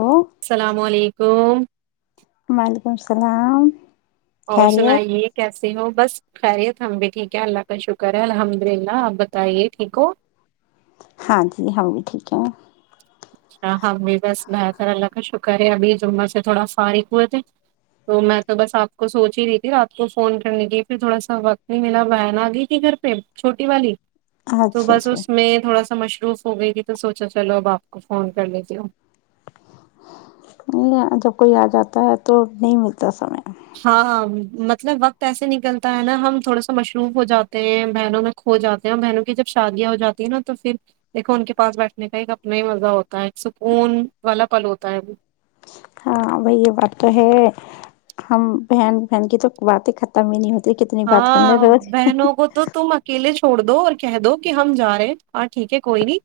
ہ السلام علیکم وعلیکم السلام اور خیریت سنائیے کیسے ہو بس خیریت ہم بھی ٹھیک ہے اللہ کا شکر ہے الحمد للہ آپ بتائیے ٹھیک ہو ہاں جی ہم بھی ٹھیک ہے اچھا ہم بھی بس بہتر اللہ کا شکر ہے ابھی جمعہ سے تھوڑا فارق ہوئے تھے تو میں تو بس آپ کو سوچ ہی رہی تھی رات کو فون کرنے کی پھر تھوڑا سا وقت نہیں ملا بن آ گئی تھی گھر پہ چھوٹی والی تو اچھا بس اچھا اس میں تھوڑا سا مش پروف ہوگئے گ تو سوچا چلو بپ فون کر لیتی ہو یہ جب کوئی آ جاتا ہے تو نہیں ملتا سمے ہاں مطلب وقت ایسے نکلتا ہے نا ہم تھوڑے سا مشروف ہو جاتے ہیں بہنوں میں کھو جاتے ہیں اور بہنوں کی جب شادیاں ہو جاتی ہیں نا تو پھر دیکھو ان کے پاس بیٹھنے کا ایک اپنا ہی مزہ ہوتا ہے ایک سکون والا پل ہوتا ہے ہاں بھائی یہ بات تو ہے ہم بہن بہن کی تو باتیں ختم ہی نہیں ہوتی کتنی بات کر لیں ہاں روز بہنوں کو تو تم اکیلے چھوڑ دو اور کہہ دو کہ ہم جا رہے ہیں ہاں ٹھیک ہے کوئی نہیں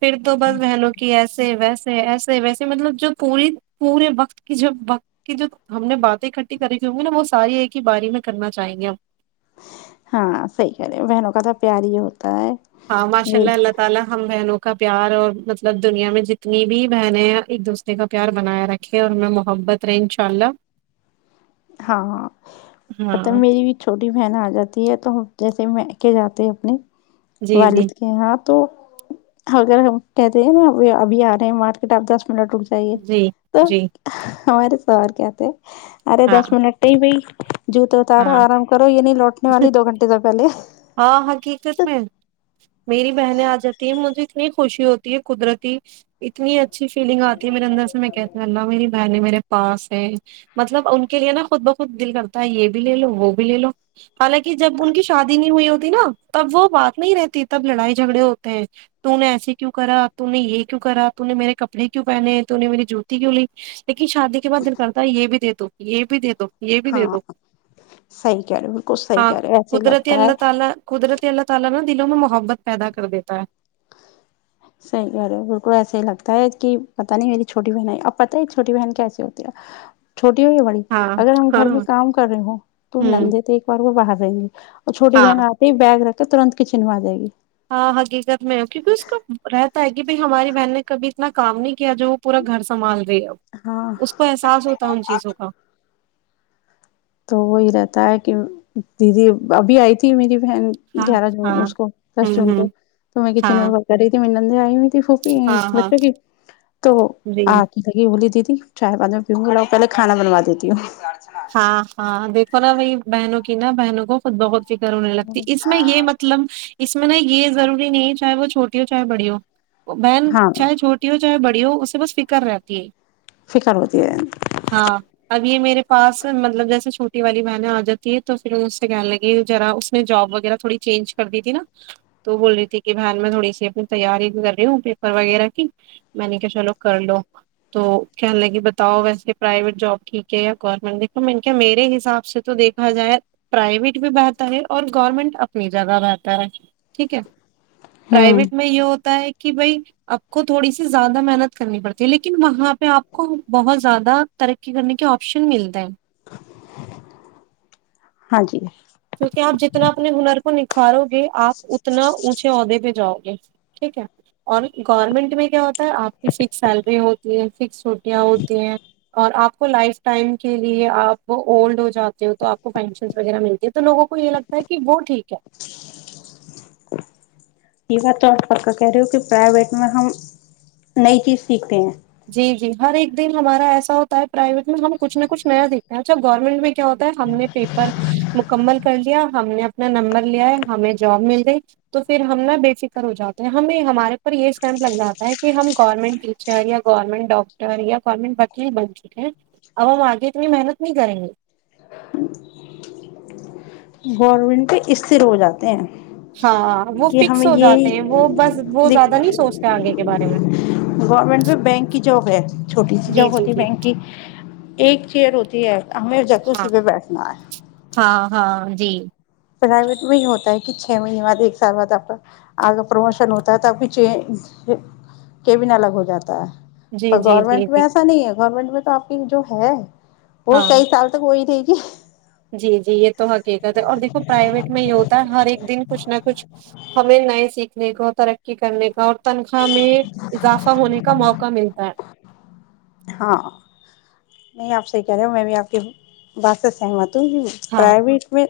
پھر تو بس بہنوں کی ایسے ویس ایسے ویسے مطلب جو پوری پورے وقت کی جو وقت کی جو ہم نے باتیں اکٹھی کری کی ہوں گی نا وہ ساری ایک ہی باری میں کرنا چاہیں گے ہم ہاں صحی کرہ رہے بہنوں کا تو پیار ہی ہوتا ہے ہاں ماشاء میری اللہ اللہ تعالی ہم بہنوں کا پیار اور مطلب دنیا میں جتنی بھی بہنیں ہیں ایک دوسرے کا پیار بنایا رکھے اور ہمیں محبت رہے ان شاء اللہ ہاں پت ہاں میری بھی چھوٹی بہن آ جاتی ہے تو جیسے میں کہ جاتے اپنی جی جی والد کے ہیں آپ تو اگر ہم کہتے ہیں نا ابھی آ رہے ہیں مارکیٹ آپ لٹوک چاہیے جی تو جی ہمارے سر کیا تھے ارے ہاں دس منٹ ہی بھائی جوتے اتارو ہاں آرام کرو یہ نہیں لوٹنے والی دو گھنٹے تو پہلے ہاں حقیقت میں میری بہنیں آ جاتی ہیں مجھے ت خوشی ہوتی ہے قدرتی اتنی ا اچھی فیلگ آ ہے مےدر سے میں کہ ہ اللہ میری بہ نے میرے پاس ہے مطلب ان کے لیے نا خود بخود دل کرتا ہے یہ بھی لے لو وہ بھی لے لو حالانکہ جب ان کی شادی ہوئی ہوتی نا تب وہ بات نہیں رہتی تب لڑائی جھگڑے ہوتے ہیں تو نے ایسے کیوں کرا ت نے یہ کیوں کرا ت نے میرے کپڑے کی پہنے ت نے میری جوتی کیوں لی لیکن شادی کے بع دل کرتا ہے یہ بھی دی تو یہ بھی دے دو یہ بھی دے ہاں دو صحی کہہ رہے بالکل سحی کہہ رہے ایسے ہی لگ ال تالا قدرتی ال تال دلوں میں محبت پیدا کر دیتا ہے صحیح کہ رہ ہے بالک کو ایسے ہی لگتا ہے کہ پتاہ نہیں میری چھوٹی بہن ہے اب پت ہے چھوٹی بہن کیسی ہوتی ہے چھوٹی ہو یا بڑی ہاں اگر ہم ہاں گھر میں کام کر رہے ہو تو ہوں نندے تو ایک بار وہ باہر جی اور چھوٹی ہاں بہن آتے ہی بیگ رکھ تو ترنت ک چنھا جائے گی ہاں حقی کر میں ہو کی ک اس کا ر [inaudible] [unintelligible] گی بائی ہماری بہن نے کبھی اتنا کام نہیں کیا جو وہ پورا گھر سنبال ہاں اس کو احساس ہوتا ہے ان چیزوں کا تو وہی رہتا ہے کہ دیدی ابھی آئی تھی میری بن ہاں گیارہ جون ہاں اس کو دس ہوں جون ہوں کو تو میں کچن میں ہاں ور کر رہی تھی م نے [inaudible] پھوپی ہاں ہاں بچوں کی تو جی آ کی لگی بولی د تی چائےے پ میں بھیڑا ہو پہل کھانا بنو دیتی ہوں ہاں ہاں دیکھو نا بائی بہنوں کی نہا بہنوں کو خود بہت فکر ہونے لگتی اس میں یہ مطلب اس اس میں ن یہ ضروری نہیں چاہے وہ چھوٹی ہو چاہے بڑی ہو بہن ہاں چاہے چھوٹی ہو چاہے بڑی اس سے بس فکر رہتی ہے فکار ہوتی ہے ہاں اب یہ میرے پاس مطلب جیسے چھوٹی والی بہنیں آ جاتی ہے تو پھر اس سے کہنے لگی ذرا اس نے جاب وغیرہ تھوڑی چینج کر دی تھی نا تو وہ بول رہی تھی کہ بہن میں تھوڑی سی اپنی تیاری کر رہی ہوں پیپر وغیرہ کی میں نے کیا چلو کر لو تو کہنے لگی بتاؤ ویسے پرائیویٹ جاب ٹھیک ہے گورنمنٹ دیکھو میں میرے حساب سے تو دیکھا جائے پرائیویٹ بھی بہتر ہے اور گورنمنٹ اپنی جگہ بہتر ہے ٹھیک ہے ہوں پرائیویٹ میں یہ ہوتا ہے کہ کہ بھائی آپ کو تھوڑی سی زیادہ محنت کرنی پڑتی ہے لیکن وہاں پہ آپ کو بہت زیادہ ترقی کرنے کے آپشن ملتا ہے ہاں جی کی کہ آپ جتنا اپنے ہنر کو نک [unintelligible] کہ آپ اتنا اونچے عہدے پہ جاؤ گے ٹھیک ہے اور گورنمنٹ میں کیا ہوتا آپ کی سک سیلری ہوتی ہے فکس ہو یہ ہوتی ہے اور آپ کو لائف ٹائم کے لیے آپ اولڈ ہو جاتے ہو تو آپ کو پینشن وغیرہ ملتے تو لوگوں کو یہ لگتا ہے کہ وہ ٹھیک ہے یہ بات تو پ کا کہہ رہی ہو کہ پرائیویٹ میں ہم نئی چیز سیکھتے ہیں جی جی ہر ایک دن ہمارا ایسا ہوتا ہے پرائیویٹ میں ہم کچھ نہ کچھ نیا سیکھتے ہیں اچھا گورنمنٹ میں کیا ہوتا ہے ہم نے پیپر مکمل کر لیا ہم نے اپنا نمبر لیا ہے ہمیں جاب مل جائے تو پھر ہم نا بے فکر ہو جاتے ہیں ہمیں ہمارے اوپر یہ اسٹینپ لگ جاتا ہے کہ ہم گورنمنٹ ٹیچر یا گورنمنٹ ڈاکٹر یا گورنمنٹ وکیل بن چکے ہیں اب ہم آگے اتنی محنت نہیں کریں گے گورنمنٹ پ استر ہو جاتے ہیں ہاں وہ کہ فکس ہمیں ہو یہ جاتے ہیں وہ بس وہ دیک زیادہ نہیں سوچتے آگے کے بارے میں گورورنمنٹ میں بینک کی جاب ہے چھوٹی سی جی جاب ہوتی جی جی بینک کی ایک چیئر ہوتی ہے ہ جہ اسی ہاں پہ بیٹھنا ہے ہاں ہاں جی پرائیویٹ میں ہی ہوتا ہے کہ چھ مہینے بعد ایک سال بعد آپ کا آگ پرموشن ہوتا ہے تو اب بھی چ کیبن الگ ہو جاتا ہے جی پر جی جی گورنمنٹ میں جی ایسا نہیں ہے گورنمنٹ میں تو آپ کی جو ہے وہ ہاں کئی سال تک وہئی رہے گی جی جی یہ تو حقیق اور دیکھو پرائویٹ میں یہ ہوتا ہے ہر ایک دن کچھ نہ کچھ ہمیں نئے سیکھنے کو ترقی کرنے کا اور تنخواہ میں اضافہ ہونے کا موقع ملتا ہے ہاں نہیں آپ سےی کہہ رہے ہو میں بھی آپ کی بات سے سہمت ہوں تو ہاں پررویٹ میں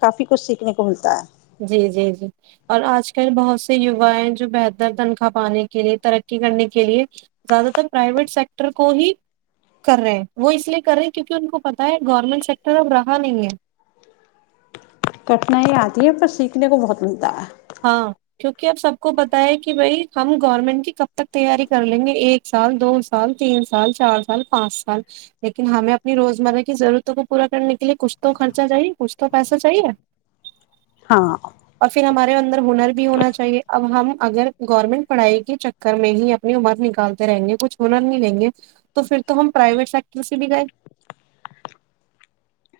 کافی کچھ سیکھنے کو ملتا ہے جی جی جی اور آج کل بہت سے یوا ہیں جو بہتر تنخواہ پانے کے لیے ترقی کرنے کے لیے زیادہ تر پرائیویٹ سیکٹر کو ہی کر رہے ہیں وہ اس لیے کر رہے ہیں کیونکہ ان کو پتہ ہے گورنمنٹ سیکٹر اب رہا نہیں ہے کٹھنائی آتی ہے پر سیکھنے کو بہت ملتا ہے ہاں کیونکہ اب سب کو پت ہے کہ بھائی ہم گورنمنٹ کی کب تک تیاری کر لیں گے ایک سال دو سال تین سال چار سال پانچ سال لیکن ہمیں اپنی روزمرہ کی ضرورتوں کو پورا کرنے کے لیے کچھ تو خرچہ چاہیے کچھ تو پیسہ چاہیے ہاں اور پھر ہمارے اندر ہنر بھی ہونا چاہیے اب ہم اگر گورنمنٹ پڑھائی کے چکر میں ہی اپنی عمر نکالتے رہیں گے کچھ ہنر نہیں لیں گے تو پھر تو ہم پرائیویٹ سیکٹر سے بھی گئے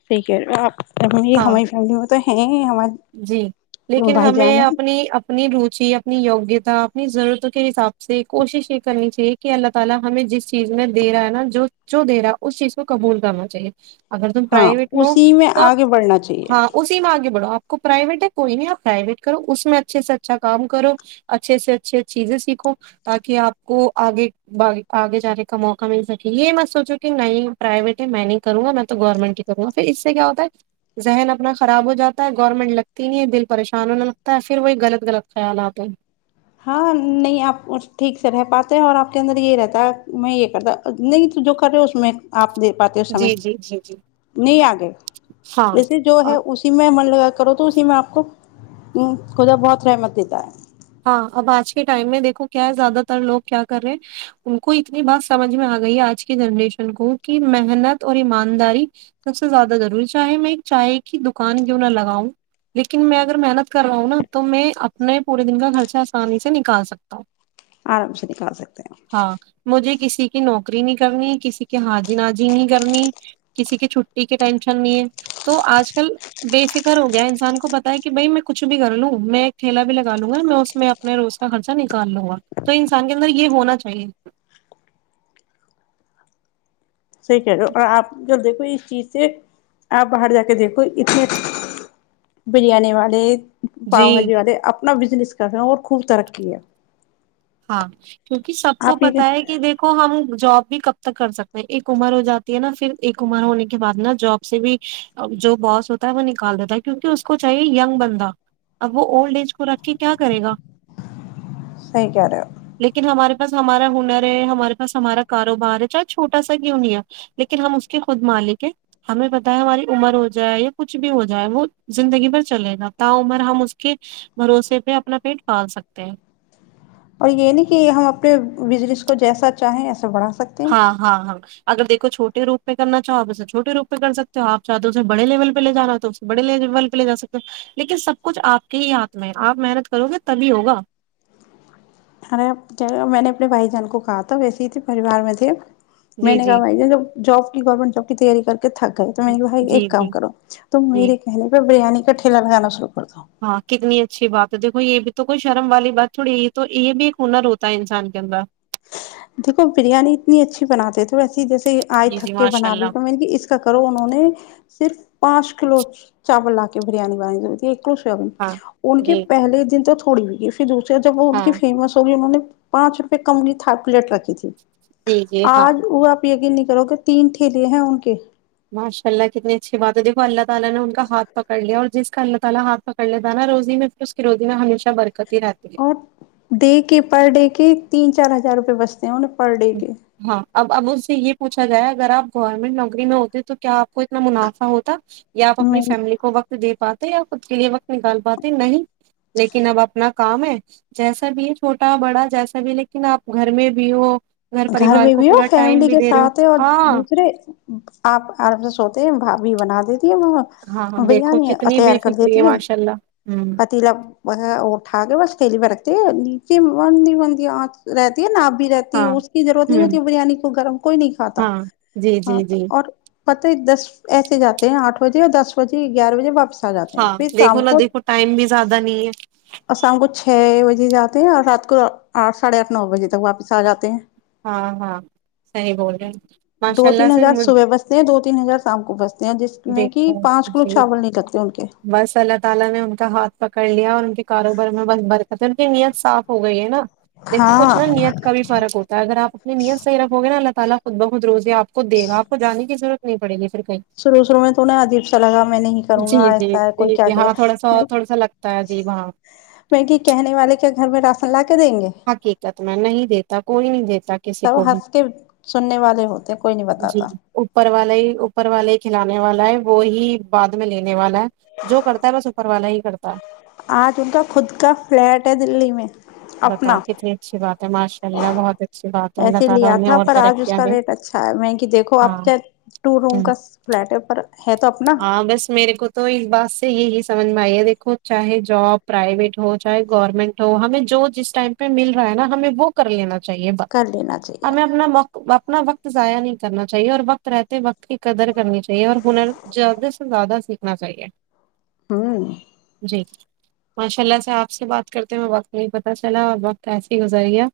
ٹھیک ہے آپ فلی ہاں ہماری فیملی میں تو ہے جی ہمارے بھائی جان ہیں جی اپنی یوگی تھا اپنی ضرورتوں کے حساب سے کوشش یہ کرنی چاہیے کہ اللہ تعالی ہمیں جس چیز میں دے رہا ہے نا جو جو دے رہا ہے اس چیز کو قبول کرنا چاہیے اگر تم ہاں پرائیویٹ ن اسی میں تو آگے بڑھنا چاہیے ہاں اسی میں آگ بڑو آپ کو پرائیویٹ ہے کوئی نہیں آپ پرائیویٹ کرو اس میں اچھے سے اچھا کام کرو اچھے سے اچھے چیزیں سیکھو تاکہ آپ کو آگے آگے جانے کا موقع مل سکے یہ میں سوچوں کہ نہیں پرائیویٹ ہے میں نہیں کروں گا میں تو گورنمنٹ ہی کروں گا پھر اس سے کیا ہوتا ہے ذہن اپنا خراب ہو جاتا ہے گورنمنٹ لگتی نہیں ہے دل پریشان ہونے لگتا ہے پھر وہی غلط غلط خیالاتتے ہیں ہاں نہیں آپ ٹھیک سے رہ پاتے ہیں اور آپ کے اندر یہ رہتا ہے میں یہ کرتا نہیں جو کر رہے اس میں آپ د پاتے ہو سمے جی جی جی جی نہیں آ گئے ویسے جو ہاں ہے اسی میں من لگا کرو تو اسی میں آپ کو ہ خدا بہت رحمت دیتا ہے ہاں اب آج کے ٹائم میں دیکھو کیا ہے زیادہ تر لوگ کیا کر رہے ہیں ان کو اتنی بات سمجھ میں آ گئی آج کی جنریشن کو کہ محنت اور ایمانداری سب سے زیادہ ضروری چاہے میں ایک چائے کی دکان کیوں نہ لگاؤں لیکن میں اگر محنت کر رہاؤں نا تو میں اپنےور نے دن کا خرچہ آسانی سے نکال سکتا ہوں آرام سے نکال سکتے ہیں کہ نوکری نہیں کرنی کسی کے حاجی ناجی نہیں کرنی کسی کی چھٹی کی ٹینشن نہیں ہے تو آج کل بے فکر ہو گیا انسان کو پتا ہے کہ بائی میں کچھ بھی کر لوں میں ایک ٹھیلا بھی لگ الوں گا میں اس میں اپنے روز کا خرچہ نکال لوں گا تو انسان کے اندر یہ ہونا چاہیے صحیح کہہ رہو اور آپ جب دیکھو اس چیز سے آپ باہر جا کے دیکھو اتنے بریانی والے جی پاؤ باجی والے اپنا بزنس کر رہے اور خوب ترقی ہے ہاں کیونکہ سب کو آپ یہ پتا ہے کہ دیکھو ہم جاب بھی کب تک کر سکتے ہیں ایک عمر ہو جاتی ہے نا پھر ایک عمر ہونے کے بعد نا جاب سے بھی جو باس ہوتا ہے وہ نکال دیتا ہے کیونک اس کو چاہیے یگ بندہ اب وہ اولڈ ایج کو رکھ کے کیا کرے گا سح کا رہ لیکن ہمارے پاس ہمارا ہنر ہے ہمارے پاس ہمارا کاروبار ہے چاہے چھوٹا سا کیوں نہیںیا لیکن ہم اس کے خود مالک ہے ہمیں پت ہے ہماری عمر ہو جائے یا کچھ بھی ہو جائے وہ زندگی بھر چلے نا تا عمر ہم اس کے بھروسے پہ اپنا پیٹ پال سکتے ہیں اور یہ نہیں کہ ہم اپنے بزنس کو جیسا چاہیں ایسا بڑھا سکتے ہیں ہاں ہاں ہاں اگر دیکو چھوٹے روپہ کر چاہو تو اسے چھوٹے روپ پہ کر سکتے ہو آپ چاہتے ہو اسے بڑے لیول پہ لے جانا ہو تو اسے بڑے لیول پہ لے ج سکتے ہو لیکن سب کچھ آپ کے ہی ہاتھ میں ہے آپ محنت کرو گے تبھی ہوگا ارے میں نے اپنے بھائی جان کو کہا تھا ویسے ہی تھے پریوار میں تھے میں جی نے کہا جی بھائی ج جوب جب کی گورنمنٹ جاب کییاری کر تھک گئے تو م بھائی جی ایک کام جی کرو تو جی میرے کہنے پ بریانی کٹل میں گانالو ہاں کتنی اچھی بات تو دیکو یہ بھی تو کوئی شرم والی بات تھوڑی یہ تو یہ بھی ایک ہنر ہوتا ہے انسان کے اندر دیکھو بریانی اتنی اچھی بناتے تھے ویسے جیسے آئے جی جی تھک کے ماشاء بنا لی اللہ تو میں نے اس کا کرو انہوں نے صرف پانچ کلو چاول لا کے بریانی بنانی چتی سب ہاں ان کے جی پہلے دن تک تھوڑی ہوی دوسرے جب وہ ان ہاں کی فیمس ہوگی انہوں نے پانچ روپئے کمی تھ پلیٹ رکھی تھی جی جی ہاں آج وہ آپ ا کی نک کرو کہ تین ٹھیلے ہیں ان کے ماشاءاللہ کتنی اچھی بات ہے دیکھو اللہ تعالی نے ان کا ہاتھ پکڑ لیا اور جس کا اللہ تعالی ہاتھ پکڑ لیتا نا روزی میں اس کی روزی میں ہمیشہ برکت ہی رہتی ہے اور ڈے کے پر ڈے کے تین چ چار ہزار روپ بستے ہیں انیں پر ڈے کے ہاں اب اب ان سے یہ پوچھا گائے اگر آپ گورنمنٹ نوکری میں ہوتے تو کیا آپ کو اتنا منافع ہوتا یا آ اپنی میں فیملی کو وقت د پاتے یا خود کے لیے وقت نکال پاتے نہیں لیکن اب اپنا کام ہے جیسا بھی ہے چھوٹا بڑا جیسا بھی لیکن آپ گھر میں بھی ہو گھر پریوار میں کو بھی ہو پورا ٹائم فیملی بھی کے دے رہے ہو ساتھ ہے اور ہاں دوسرے آپ آرام سے سوتے ہیں بھاب بھی بنا دیتے وہ ہاں دیکھو بریانی کتنی تیار بے کر فکری دیتی ہے ماشاء اللہ ہ پتیلا اٹھا کے بس تیلی میں رکھتی ہے جی مندی وندی آ رہتی ہے نا آپ بھی رہتی ہاں ہے اس رورت ہ نہیں ہوتی بریانی کو گرم کوئی نہیں کھاتا ہاں جی ہاں جی جی اور پت دس ایسے جاتے ہیں آٹھ بجے یا دس بجے گیارہ بجے واپس آ جاتے ہیں ہاں پھر دیکھو شام نہا کو دیکھو ٹائم بھی زیادہ نہیں ہے اور شام کو چھ بجے جاتے ہیں اور رات کو آٹھ ساڑھے آٹھ نو بجے تک واپس آ جاتے ہیں ہاں ہاں صحیح بول رہے ہیں ماشاء دو اللہ تین سے ہزار صبح بستے ہیں دو تین ہزار شام کو بستے ہیں جس میں کہ دیکھو پانچ کلو جی چاول نکلتے ہیں ان کے بس اللہ تعالی نے ان کا ہاتھ پکڑ لیا اور ان کے کاروبار میں ب برک ان کی نیت صاف ہو گئی ہے نا دیکھو کچھ نا ہاں نیت کا بھی فرق ہوتا اگر آ اپنی نیتحیح رو گے ا اللہ تعی خود بخود روزے ا پ کو دے گا ا کو جانے کی ضورت نہیں پڑ گی پھر کہیں شروع شرو میں تو نا عجیب سا لگا میں نہیں کروں جی گا جی ایسا ہے کوئی جی کیا جی کیا ہاں تھوڑا سا اور تھوڑا سا لگتا ہے جی وہاں میں کی کہنے والے کیا گھر میں راشن لا کے دیں گے کو نہیں جے کسی سب کو بھی ہنس کے سننے والے ہوتے کوئی نہیں جی بتاتا اوپر والے ہی اوپر والے کھلانے والا ہے وہ ہی بعد میں لینے والا ہے جو کرتا ہے بس اوپر والا ہی کرتا آ چوںکا خود کا فلیٹ ہے دلی میں بتاؤ اپنا کتنی اچھی بات ہے ماشاء اللہ بہت اچھی بات ہے اللہ ایسے تعالی لیا انہیں تھا اور پر آج اس ترقیاں کا دیں ریٹ اچھا ہے میں کہ دیکھو ہاں آپ کیا ٹو روم ہوں کا فلیٹ ہے پر ہے تو اپنا ہاں بس میرے کو تو ایک بات سے یہ ہی سمجھ میں آئی ہے دیکھ چاہے جاب پرائیویٹ ہو چاہے گورنمنٹ ہو ہمیں جو جس ٹائم پہ مل رہا ہے نا ہمیں وہ کر لینا چاہے کر لینا چاہیے ہمیں اپنا اپنا وقت ضائع نہیں کرنا چاہیے اور وقت رہتے وقت کی قدر کرنی چاہیے اور ہنر جیاد سے زیادہ سیکھنا چاہیے ہوں جی ماشاء اللہ سے آپ سے بات کرتے ہو وقت نہیں پتہ چلا اور وقت ایسی گزر گیا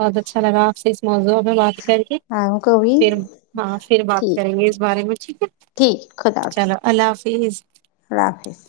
بہت اچھا لگا آپ سے اس موضوع میں بات کر کے آ کو بھی پھر ہاں پھر بات ٹھیک کریں گے اس بارے میں ٹھیک ہے ٹھیک خدا حافظ چلو اللہ حافظ اللہ حافظ